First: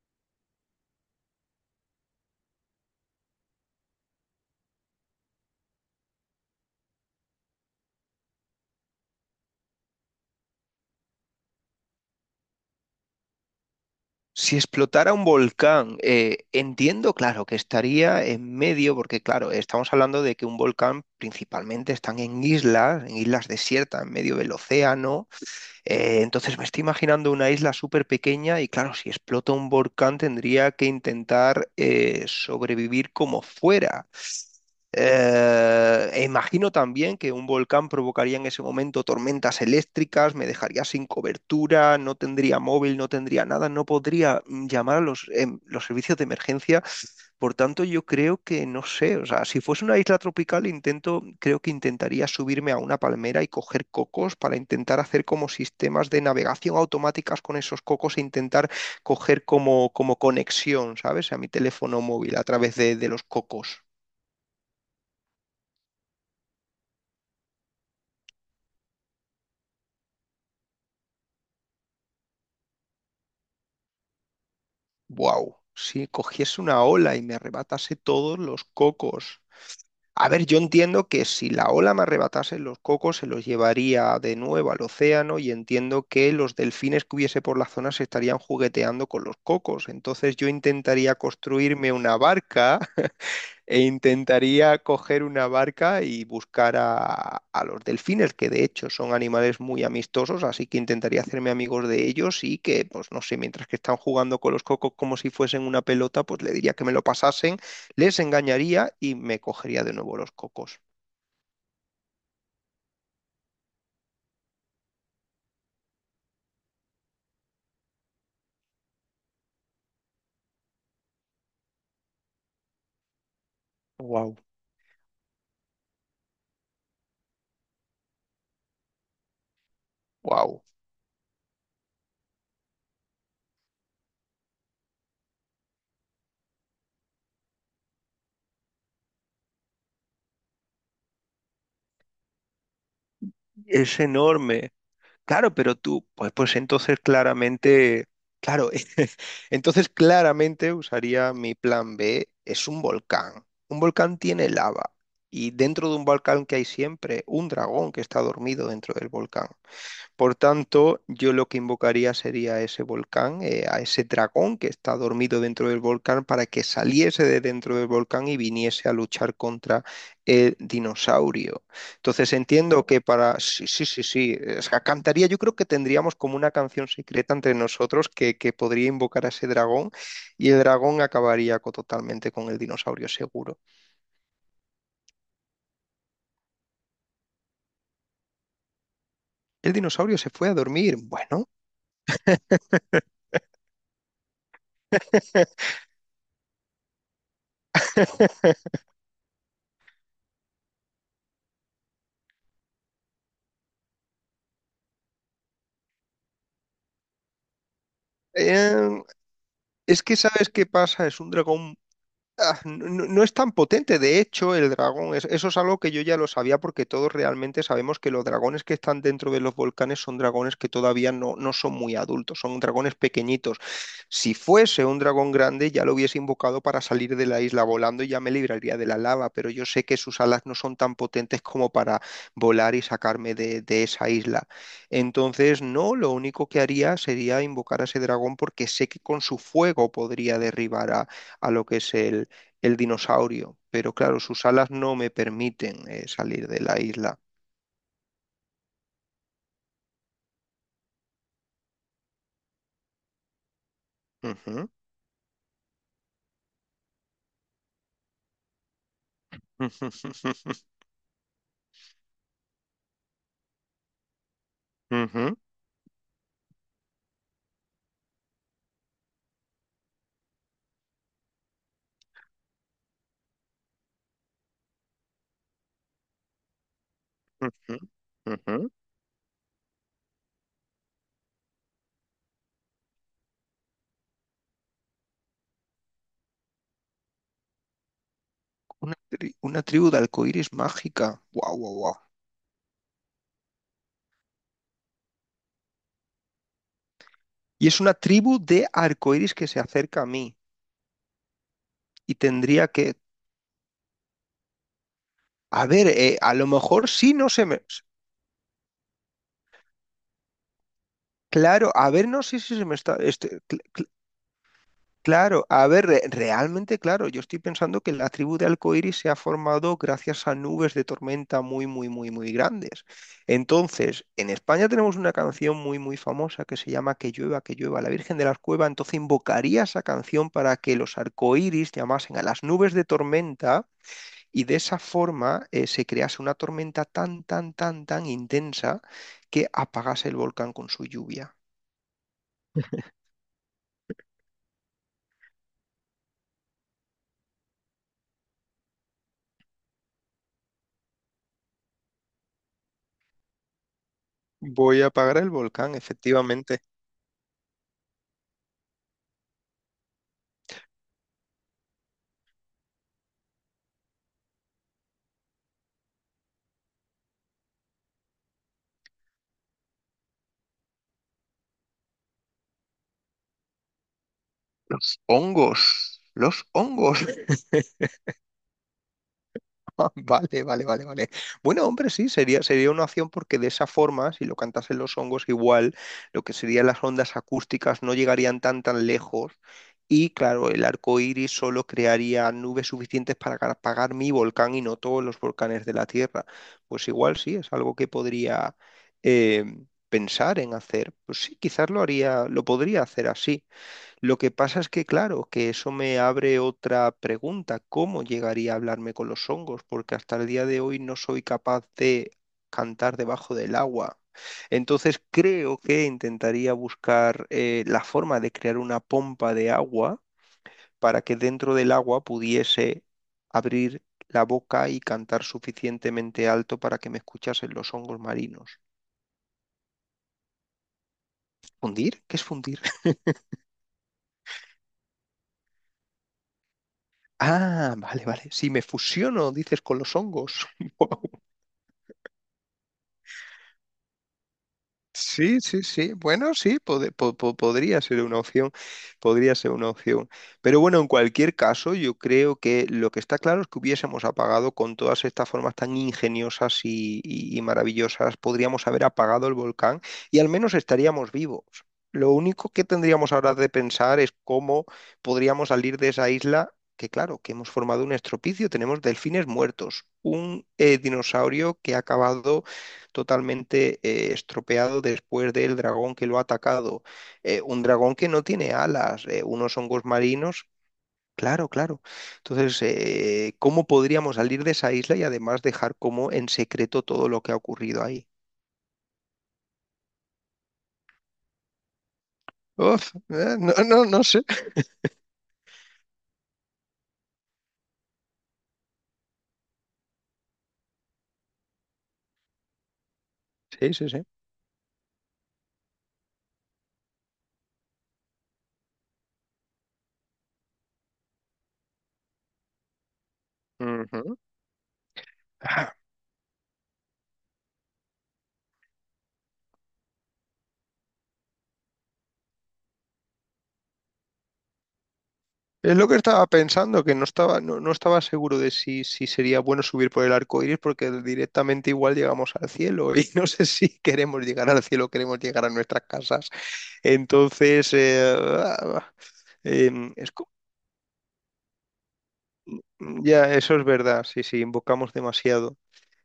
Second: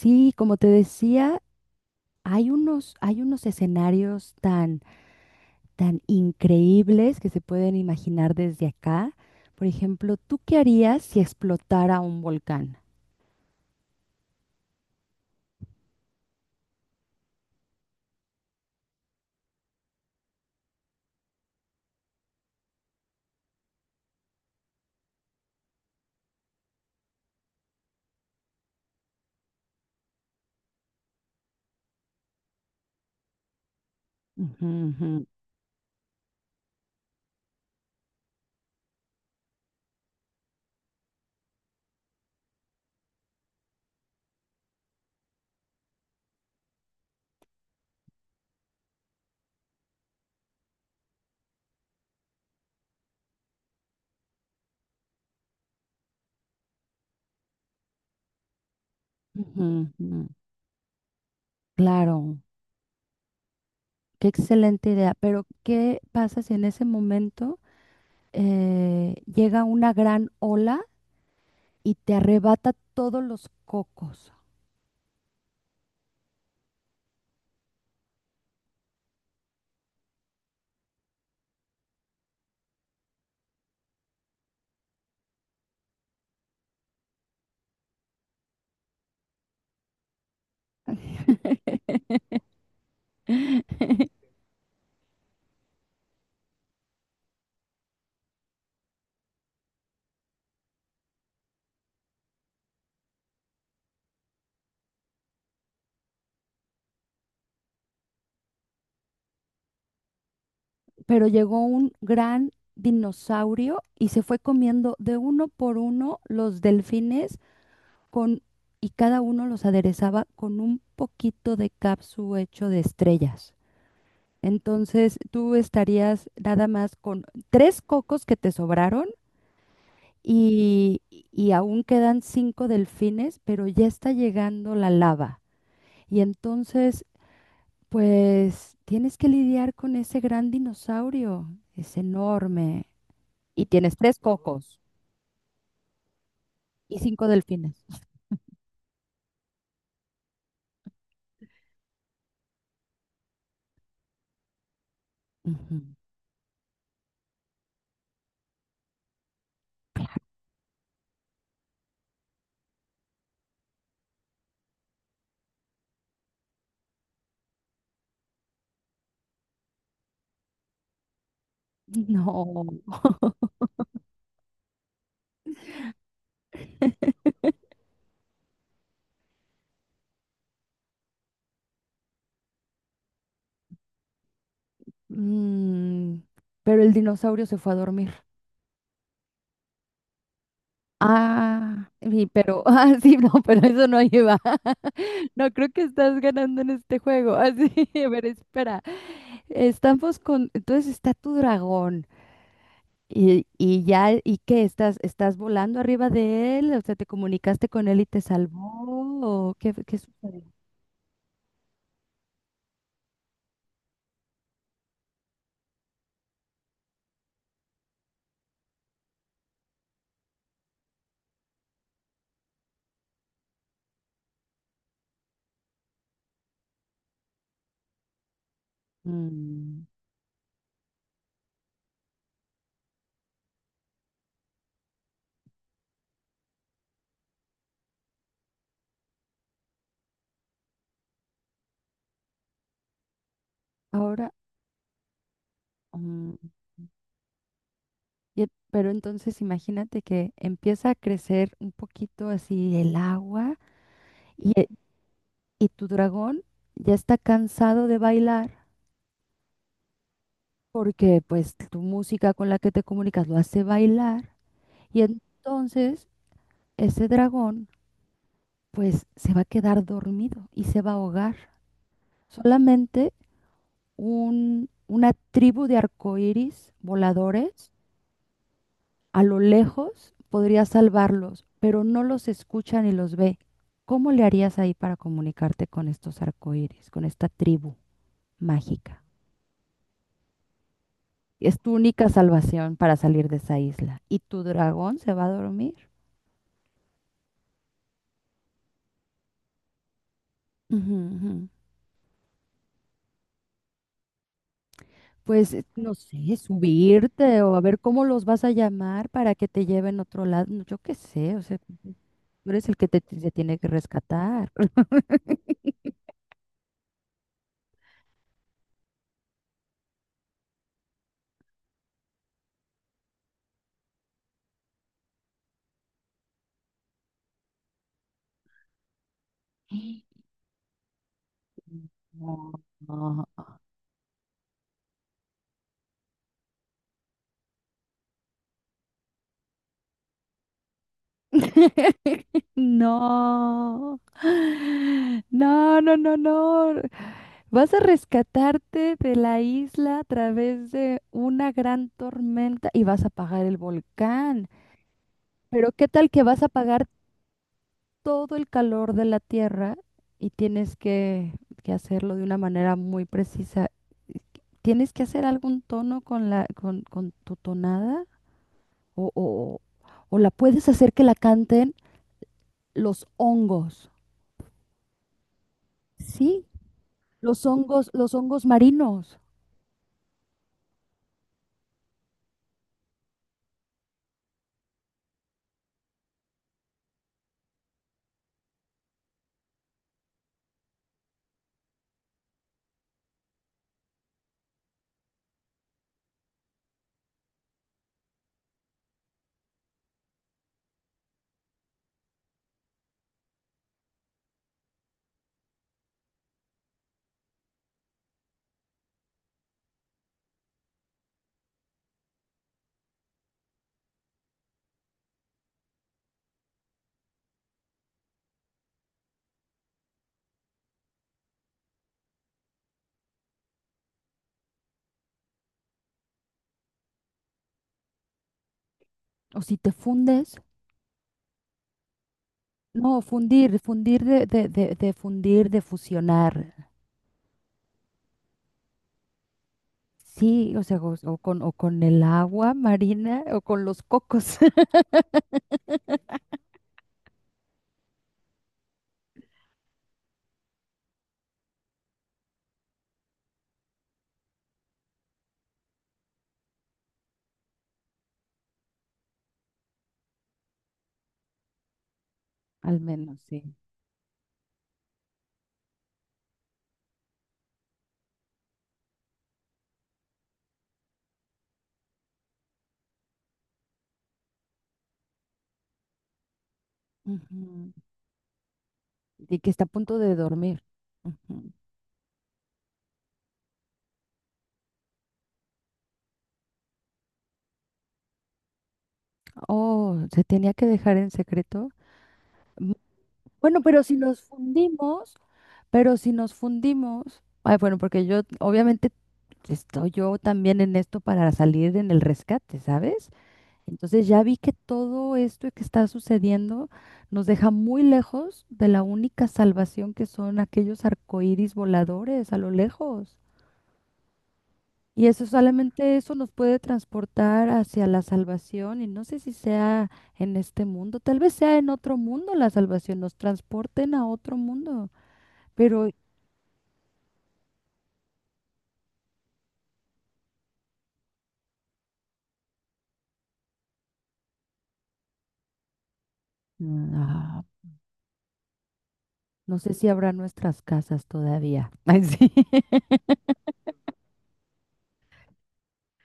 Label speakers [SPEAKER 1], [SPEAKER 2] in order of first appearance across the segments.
[SPEAKER 1] Sí, como te decía, hay unos escenarios tan increíbles que se pueden imaginar desde acá. Por ejemplo, ¿tú qué harías si explotara un volcán?
[SPEAKER 2] Si explotara un volcán, entiendo, claro, que estaría en medio, porque claro, estamos hablando de que un volcán principalmente están en islas desiertas, en medio del océano. Entonces me estoy imaginando una isla súper pequeña y claro, si explota un volcán tendría que intentar sobrevivir como fuera.
[SPEAKER 1] Ujú, ujú,
[SPEAKER 2] E imagino también que un volcán provocaría en ese momento tormentas eléctricas, me dejaría sin cobertura, no tendría móvil, no tendría nada, no podría llamar a los, los servicios de emergencia. Por tanto, yo creo que no sé, o sea, si fuese una isla tropical, intento, creo que intentaría subirme a una palmera y coger cocos para intentar hacer como sistemas de navegación automáticas con esos cocos e intentar coger
[SPEAKER 1] ujú,
[SPEAKER 2] como, como
[SPEAKER 1] ujú.
[SPEAKER 2] conexión, ¿sabes? A mi teléfono móvil
[SPEAKER 1] Claro,
[SPEAKER 2] a través de los cocos.
[SPEAKER 1] qué excelente idea. Pero, ¿qué pasa si en ese momento llega una gran ola y te arrebata todos los cocos?
[SPEAKER 2] Wow, si cogiese una ola y me arrebatase todos los cocos. A ver, yo entiendo que si la ola me arrebatase los cocos, se los llevaría de nuevo al océano y entiendo que los delfines que hubiese por la zona se estarían jugueteando con los cocos. Entonces yo intentaría construirme una barca e intentaría coger una barca y buscar a los delfines, que de hecho son animales muy amistosos, así que intentaría hacerme amigos de ellos y que, pues no sé, mientras que están jugando con los cocos como si fuesen una pelota, pues le diría que me lo pasasen, les engañaría y me cogería de nuevo los cocos.
[SPEAKER 1] Pero llegó un gran dinosaurio y se fue comiendo de uno por uno los delfines con, y cada uno los aderezaba con un poquito de capsu hecho de estrellas.
[SPEAKER 2] Wow,
[SPEAKER 1] Entonces tú estarías nada más con tres cocos que te sobraron
[SPEAKER 2] wow,
[SPEAKER 1] y aún quedan cinco delfines, pero ya está llegando la lava. Y entonces, pues, tienes que lidiar con ese gran dinosaurio. Es enorme, y tienes
[SPEAKER 2] es
[SPEAKER 1] tres
[SPEAKER 2] enorme.
[SPEAKER 1] cocos
[SPEAKER 2] Claro, pero tú, pues, pues
[SPEAKER 1] y
[SPEAKER 2] entonces
[SPEAKER 1] cinco delfines.
[SPEAKER 2] claramente, claro, entonces claramente usaría mi plan B, es un volcán. Un volcán tiene lava y
[SPEAKER 1] Ujú.
[SPEAKER 2] dentro de un volcán que hay siempre un dragón que está dormido dentro del volcán. Por tanto, yo lo que invocaría sería a ese volcán, a ese dragón que está dormido dentro del volcán, para que saliese de dentro del volcán y viniese a luchar contra el dinosaurio. Entonces
[SPEAKER 1] No.
[SPEAKER 2] entiendo que para... Sí, sí, sí, sí. O sea, cantaría, yo creo que tendríamos como una canción secreta entre nosotros que podría invocar a ese dragón y el dragón acabaría totalmente con el dinosaurio seguro.
[SPEAKER 1] Mm, pero el dinosaurio se fue a dormir.
[SPEAKER 2] El dinosaurio se fue a dormir. Bueno.
[SPEAKER 1] Ah, sí, pero ah, sí, no, pero eso no lleva. No creo que estás ganando en este juego. Así, a ver, espera. Estamos con, entonces está tu dragón y ya, ¿y qué? ¿Estás volando arriba de él? O sea, ¿te comunicaste con él y te salvó?
[SPEAKER 2] Em,
[SPEAKER 1] ¿O qué, qué
[SPEAKER 2] Es que
[SPEAKER 1] sucedió?
[SPEAKER 2] sabes qué pasa, es un dragón. Ah, no, no es tan potente, de hecho, el dragón, eso es algo que yo ya lo sabía porque todos realmente sabemos que los dragones que están dentro de los volcanes son dragones que todavía no, no son muy adultos, son dragones pequeñitos. Si fuese un dragón grande ya lo hubiese invocado para salir de la isla volando y ya me libraría de la lava, pero yo
[SPEAKER 1] Mm,
[SPEAKER 2] sé que sus alas no son tan potentes como para volar y sacarme de esa isla. Entonces, no, lo único que haría sería invocar a ese dragón porque sé que con su fuego podría derribar a lo que es el dinosaurio, pero claro,
[SPEAKER 1] Ahora.
[SPEAKER 2] sus alas no me permiten
[SPEAKER 1] Mm,
[SPEAKER 2] salir de la isla.
[SPEAKER 1] pero entonces imagínate que empieza a crecer un poquito así el agua y,
[SPEAKER 2] Ujú,
[SPEAKER 1] e- y tu dragón ya está cansado de bailar
[SPEAKER 2] ujú,
[SPEAKER 1] porque pues tu música con la que te comunicas lo hace bailar y
[SPEAKER 2] ujú,
[SPEAKER 1] entonces ese dragón pues se va a quedar dormido y se va a ahogar. Solamente una tribu de arcoíris voladores
[SPEAKER 2] ujú, ujú.
[SPEAKER 1] a lo lejos podría salvarlos, pero no los escucha ni los ve. ¿Cómo le harías ahí para comunicarte con estos arcoíris, con esta tribu
[SPEAKER 2] Una,
[SPEAKER 1] mágica?
[SPEAKER 2] una tribu de arcoíris mágica. Guau,
[SPEAKER 1] Es tu
[SPEAKER 2] guau, guau.
[SPEAKER 1] única salvación para salir de esa isla. ¿Y tu dragón se va a dormir?
[SPEAKER 2] Y es una tribu de arcoíris que se acerca a mí.
[SPEAKER 1] Ujú, ujú.
[SPEAKER 2] Y tendría que.
[SPEAKER 1] Pues
[SPEAKER 2] A ver,
[SPEAKER 1] no
[SPEAKER 2] a
[SPEAKER 1] sé,
[SPEAKER 2] lo mejor sí no
[SPEAKER 1] subirte
[SPEAKER 2] se
[SPEAKER 1] o a
[SPEAKER 2] me.
[SPEAKER 1] ver cómo los vas a llamar para que te lleven a otro lado. No, yo qué sé, o sea,
[SPEAKER 2] Claro,
[SPEAKER 1] tú
[SPEAKER 2] a ver, no sé si se
[SPEAKER 1] eres
[SPEAKER 2] me
[SPEAKER 1] el que
[SPEAKER 2] está.
[SPEAKER 1] te
[SPEAKER 2] Este,
[SPEAKER 1] tiene que rescatar.
[SPEAKER 2] claro, a ver, realmente, claro, yo estoy pensando que la tribu de Alcoiris se ha formado gracias a nubes de tormenta muy, muy, muy, muy grandes. Entonces, en España tenemos una canción muy, muy famosa que se llama que llueva, la Virgen de las Cuevas. Entonces, invocaría esa canción para que los arcoíris llamasen a las
[SPEAKER 1] No,
[SPEAKER 2] nubes de
[SPEAKER 1] no.
[SPEAKER 2] tormenta y de esa forma se crease una tormenta tan, tan, tan, tan intensa que apagase el volcán con su lluvia.
[SPEAKER 1] No, no, no, no, no. Vas a rescatarte de la isla a través de una gran tormenta y vas a apagar el volcán.
[SPEAKER 2] Voy a apagar el
[SPEAKER 1] Pero
[SPEAKER 2] volcán,
[SPEAKER 1] ¿qué tal que vas a
[SPEAKER 2] efectivamente.
[SPEAKER 1] apagar todo el calor de la Tierra y tienes que hacerlo de una manera muy precisa? ¿Tienes que hacer algún tono con con tu tonada? ¿O, o, o la puedes hacer que la canten los hongos?
[SPEAKER 2] Los hongos. Los
[SPEAKER 1] Sí,
[SPEAKER 2] hongos.
[SPEAKER 1] los hongos marinos.
[SPEAKER 2] Ah, vale, vale, vale, vale. Bueno, hombre, sí, sería, sería una opción porque de esa forma, si lo cantasen los hongos igual, lo que serían las ondas acústicas no llegarían tan tan lejos. Y claro, el arco iris solo crearía nubes suficientes para apagar mi volcán y no todos los volcanes de la Tierra. Pues igual sí, es algo que podría eh, pensar en hacer. Pues sí, quizás lo haría, lo podría hacer así. Lo que pasa es que, claro, que eso me abre otra pregunta. ¿Cómo llegaría a hablarme con los hongos? Porque hasta el día de hoy no soy capaz de cantar debajo del agua. Entonces creo que intentaría buscar la forma de crear una pompa de agua para que dentro del agua pudiese abrir la boca y cantar suficientemente alto para que me escuchasen los hongos marinos.
[SPEAKER 1] O si te fundes,
[SPEAKER 2] ¿Fundir? ¿Qué es fundir?
[SPEAKER 1] no, fundir, fundir de fundir, de fusionar.
[SPEAKER 2] Ah, vale, vale. Si me fusiono, dices, con los hongos.
[SPEAKER 1] Sí, o sea, o con el agua marina o con los cocos,
[SPEAKER 2] Sí, sí, sí. Bueno, sí, podría ser una opción, podría ser una opción. Pero bueno, en cualquier caso, yo creo que lo que está claro es que hubiésemos apagado con todas estas formas tan ingeniosas y, y maravillosas, podríamos haber apagado el volcán y al menos estaríamos vivos. Lo único que
[SPEAKER 1] al
[SPEAKER 2] tendríamos
[SPEAKER 1] menos,
[SPEAKER 2] ahora
[SPEAKER 1] sí.
[SPEAKER 2] de pensar es cómo podríamos salir de esa isla, que claro, que hemos formado un estropicio, tenemos delfines muertos, un dinosaurio que ha acabado totalmente estropeado después del dragón que lo ha atacado. Un
[SPEAKER 1] Ujú.
[SPEAKER 2] dragón que no tiene alas,
[SPEAKER 1] Y que
[SPEAKER 2] unos
[SPEAKER 1] está a
[SPEAKER 2] hongos
[SPEAKER 1] punto de
[SPEAKER 2] marinos.
[SPEAKER 1] dormir.
[SPEAKER 2] Claro,
[SPEAKER 1] Ujú.
[SPEAKER 2] claro. Entonces, ¿cómo podríamos salir de esa isla y además dejar como en secreto todo lo que ha ocurrido ahí?
[SPEAKER 1] Oh, se tenía que dejar en secreto.
[SPEAKER 2] Uf, no,
[SPEAKER 1] Bueno,
[SPEAKER 2] no, no sé.
[SPEAKER 1] pero si nos fundimos, ay, bueno, porque yo obviamente estoy yo también en esto para salir en el rescate, ¿sabes?
[SPEAKER 2] Sí, sí, sí.
[SPEAKER 1] Entonces ya vi que todo esto que está sucediendo nos deja muy lejos de la única salvación que son aquellos arcoíris voladores a lo lejos.
[SPEAKER 2] Ujú.
[SPEAKER 1] Y eso solamente eso nos puede transportar hacia la salvación y no sé si sea en este mundo, tal vez sea en otro mundo la salvación, nos transporten a otro mundo.
[SPEAKER 2] Es lo
[SPEAKER 1] Pero
[SPEAKER 2] que estaba pensando, que no estaba, no, no estaba seguro de si, si sería bueno subir por el arco iris, porque directamente igual llegamos al cielo, y no sé si queremos llegar al cielo, queremos llegar a nuestras casas.
[SPEAKER 1] ah,
[SPEAKER 2] Entonces,
[SPEAKER 1] no sé si
[SPEAKER 2] em,
[SPEAKER 1] habrá
[SPEAKER 2] es co-
[SPEAKER 1] nuestras casas todavía. Ay, sí.
[SPEAKER 2] ya, eso es verdad, sí, sí, invocamos demasiado.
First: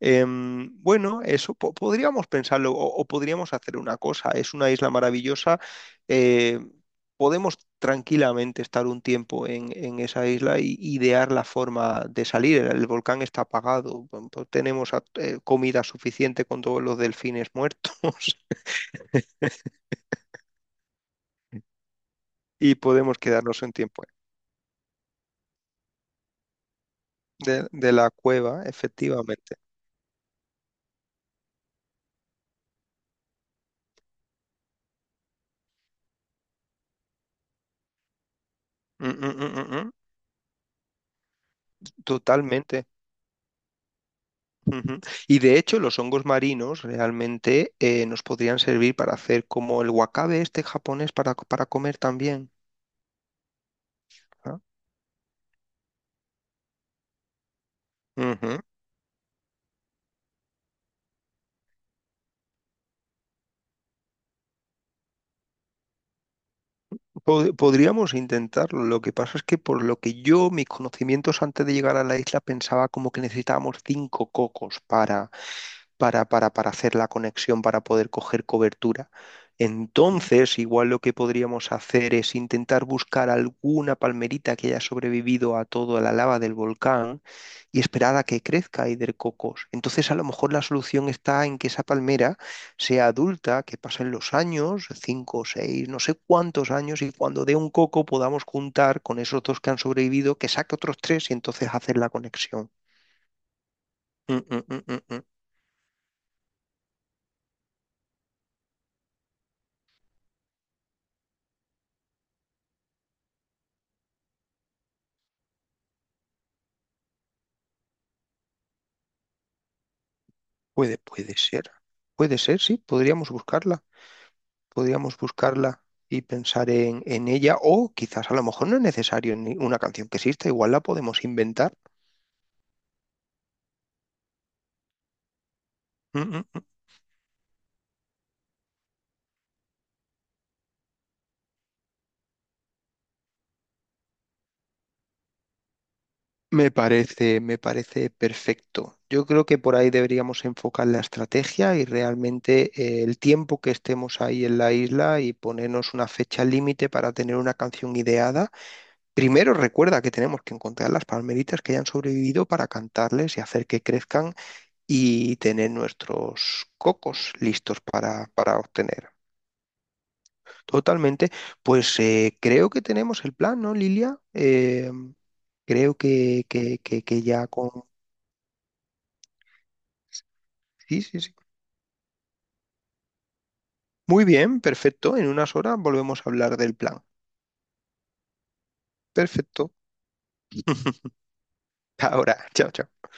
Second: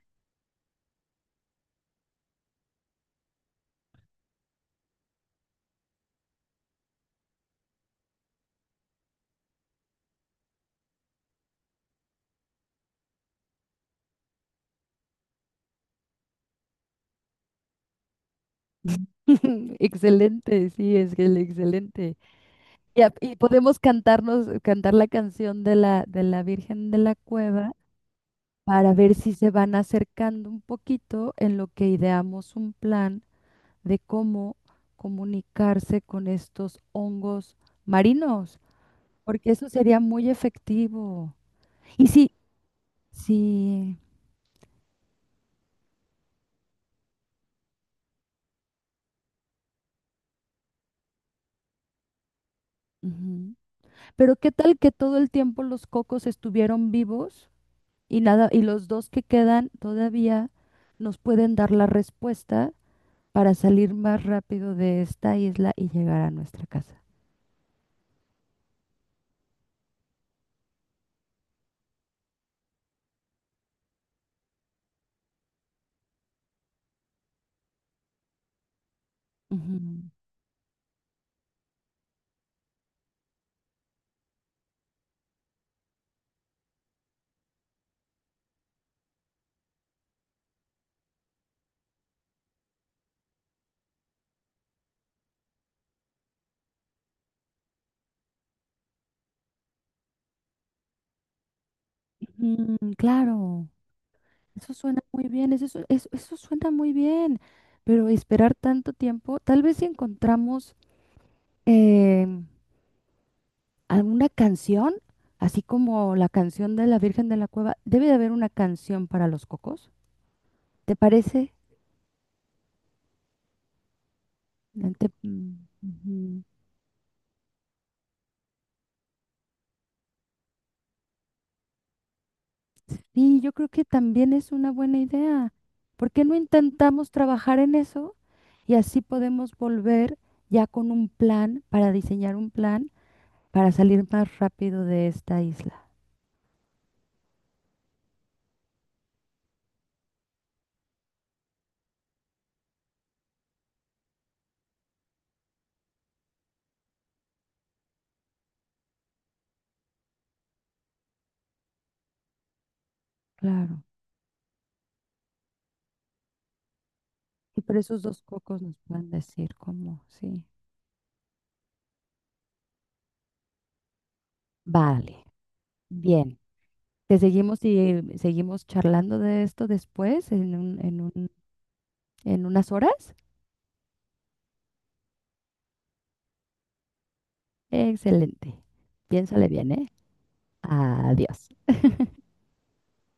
[SPEAKER 2] Bueno, eso podríamos pensarlo o podríamos hacer una cosa. Es una isla maravillosa. eh, Podemos tranquilamente estar un tiempo en esa isla y idear la forma de salir. El volcán está apagado. Bueno, pues tenemos comida suficiente con todos los delfines muertos
[SPEAKER 1] Excelente, sí, es que el excelente.
[SPEAKER 2] y
[SPEAKER 1] Y, a-
[SPEAKER 2] podemos
[SPEAKER 1] y
[SPEAKER 2] quedarnos un
[SPEAKER 1] podemos
[SPEAKER 2] tiempo
[SPEAKER 1] cantarnos, cantar la canción de de la Virgen de la Cueva
[SPEAKER 2] de la cueva,
[SPEAKER 1] para ver si se
[SPEAKER 2] efectivamente.
[SPEAKER 1] van acercando un poquito en lo que ideamos un plan de cómo comunicarse con estos hongos marinos,
[SPEAKER 2] Mm, mm,
[SPEAKER 1] porque
[SPEAKER 2] mm,
[SPEAKER 1] eso
[SPEAKER 2] mm, mm.
[SPEAKER 1] sería muy efectivo. Y sí,
[SPEAKER 2] Totalmente.
[SPEAKER 1] sí.
[SPEAKER 2] Ujú. Y de hecho, los hongos marinos realmente nos podrían servir para hacer como el wakabe este japonés para comer también.
[SPEAKER 1] Pero ¿qué
[SPEAKER 2] ¿Ah?
[SPEAKER 1] tal que todo el tiempo los cocos estuvieron vivos y nada,
[SPEAKER 2] Ujú.
[SPEAKER 1] y los dos que quedan todavía nos pueden dar la respuesta para salir más rápido de esta isla y llegar a nuestra casa?
[SPEAKER 2] Podríamos intentarlo. Lo que pasa es que por lo que yo, mis conocimientos antes de llegar a la isla, pensaba como que necesitábamos 5 cocos para para hacer la conexión, para poder coger cobertura.
[SPEAKER 1] Ujú.
[SPEAKER 2] Entonces, igual lo que podríamos hacer es intentar buscar alguna palmerita que haya sobrevivido a toda la lava del volcán y esperar a que crezca Hidrococos. Entonces, a lo mejor la solución está en que esa palmera sea adulta, que pasen los años, 5, 6, no sé cuántos años, y cuando dé un coco podamos juntar con esos dos que han sobrevivido, que saque otros tres y entonces hacer la conexión.
[SPEAKER 1] Ujú, claro,
[SPEAKER 2] Mm, mm,
[SPEAKER 1] eso
[SPEAKER 2] mm,
[SPEAKER 1] suena
[SPEAKER 2] mm,
[SPEAKER 1] muy
[SPEAKER 2] mm.
[SPEAKER 1] bien, eso suena muy bien, pero esperar tanto tiempo, tal vez si encontramos em, alguna canción, así como la canción de la Virgen de la Cueva, debe de haber una canción para los cocos, ¿te
[SPEAKER 2] Puede, puede
[SPEAKER 1] parece?
[SPEAKER 2] ser. Puede ser, sí. Podríamos buscarla.
[SPEAKER 1] Lente,
[SPEAKER 2] Podríamos
[SPEAKER 1] mm,
[SPEAKER 2] buscarla y
[SPEAKER 1] ujú.
[SPEAKER 2] pensar en ella. O quizás a lo mejor no es necesario ni una canción que exista. Igual la podemos inventar.
[SPEAKER 1] Y yo creo que también es una buena idea. ¿Por
[SPEAKER 2] Mm,
[SPEAKER 1] qué no
[SPEAKER 2] mm, mm.
[SPEAKER 1] intentamos trabajar en eso? Y así podemos volver ya con un plan para diseñar un plan para salir más rápido de esta isla.
[SPEAKER 2] Me parece perfecto. Yo creo que por ahí deberíamos enfocar la estrategia y realmente el tiempo que estemos ahí en la isla y ponernos una fecha límite para tener una canción ideada. Primero recuerda que tenemos que encontrar las palmeritas que hayan sobrevivido para cantarles y hacer que
[SPEAKER 1] Claro.
[SPEAKER 2] crezcan y tener nuestros cocos
[SPEAKER 1] Y por
[SPEAKER 2] listos
[SPEAKER 1] esos dos
[SPEAKER 2] para
[SPEAKER 1] cocos nos pueden
[SPEAKER 2] obtener.
[SPEAKER 1] decir cómo, sí.
[SPEAKER 2] Totalmente, pues creo que tenemos el plan, ¿no, Lilia?
[SPEAKER 1] Vale,
[SPEAKER 2] Creo
[SPEAKER 1] bien.
[SPEAKER 2] que, que, que,
[SPEAKER 1] Te
[SPEAKER 2] que ya
[SPEAKER 1] seguimos
[SPEAKER 2] con...
[SPEAKER 1] y seguimos charlando de esto después
[SPEAKER 2] Sí, sí, sí.
[SPEAKER 1] en unas horas.
[SPEAKER 2] Muy bien, perfecto. En unas horas volvemos a hablar del plan.
[SPEAKER 1] Excelente. Piénsale
[SPEAKER 2] Perfecto.
[SPEAKER 1] bien, ¿eh? Adiós.
[SPEAKER 2] Ahora, chao, chao.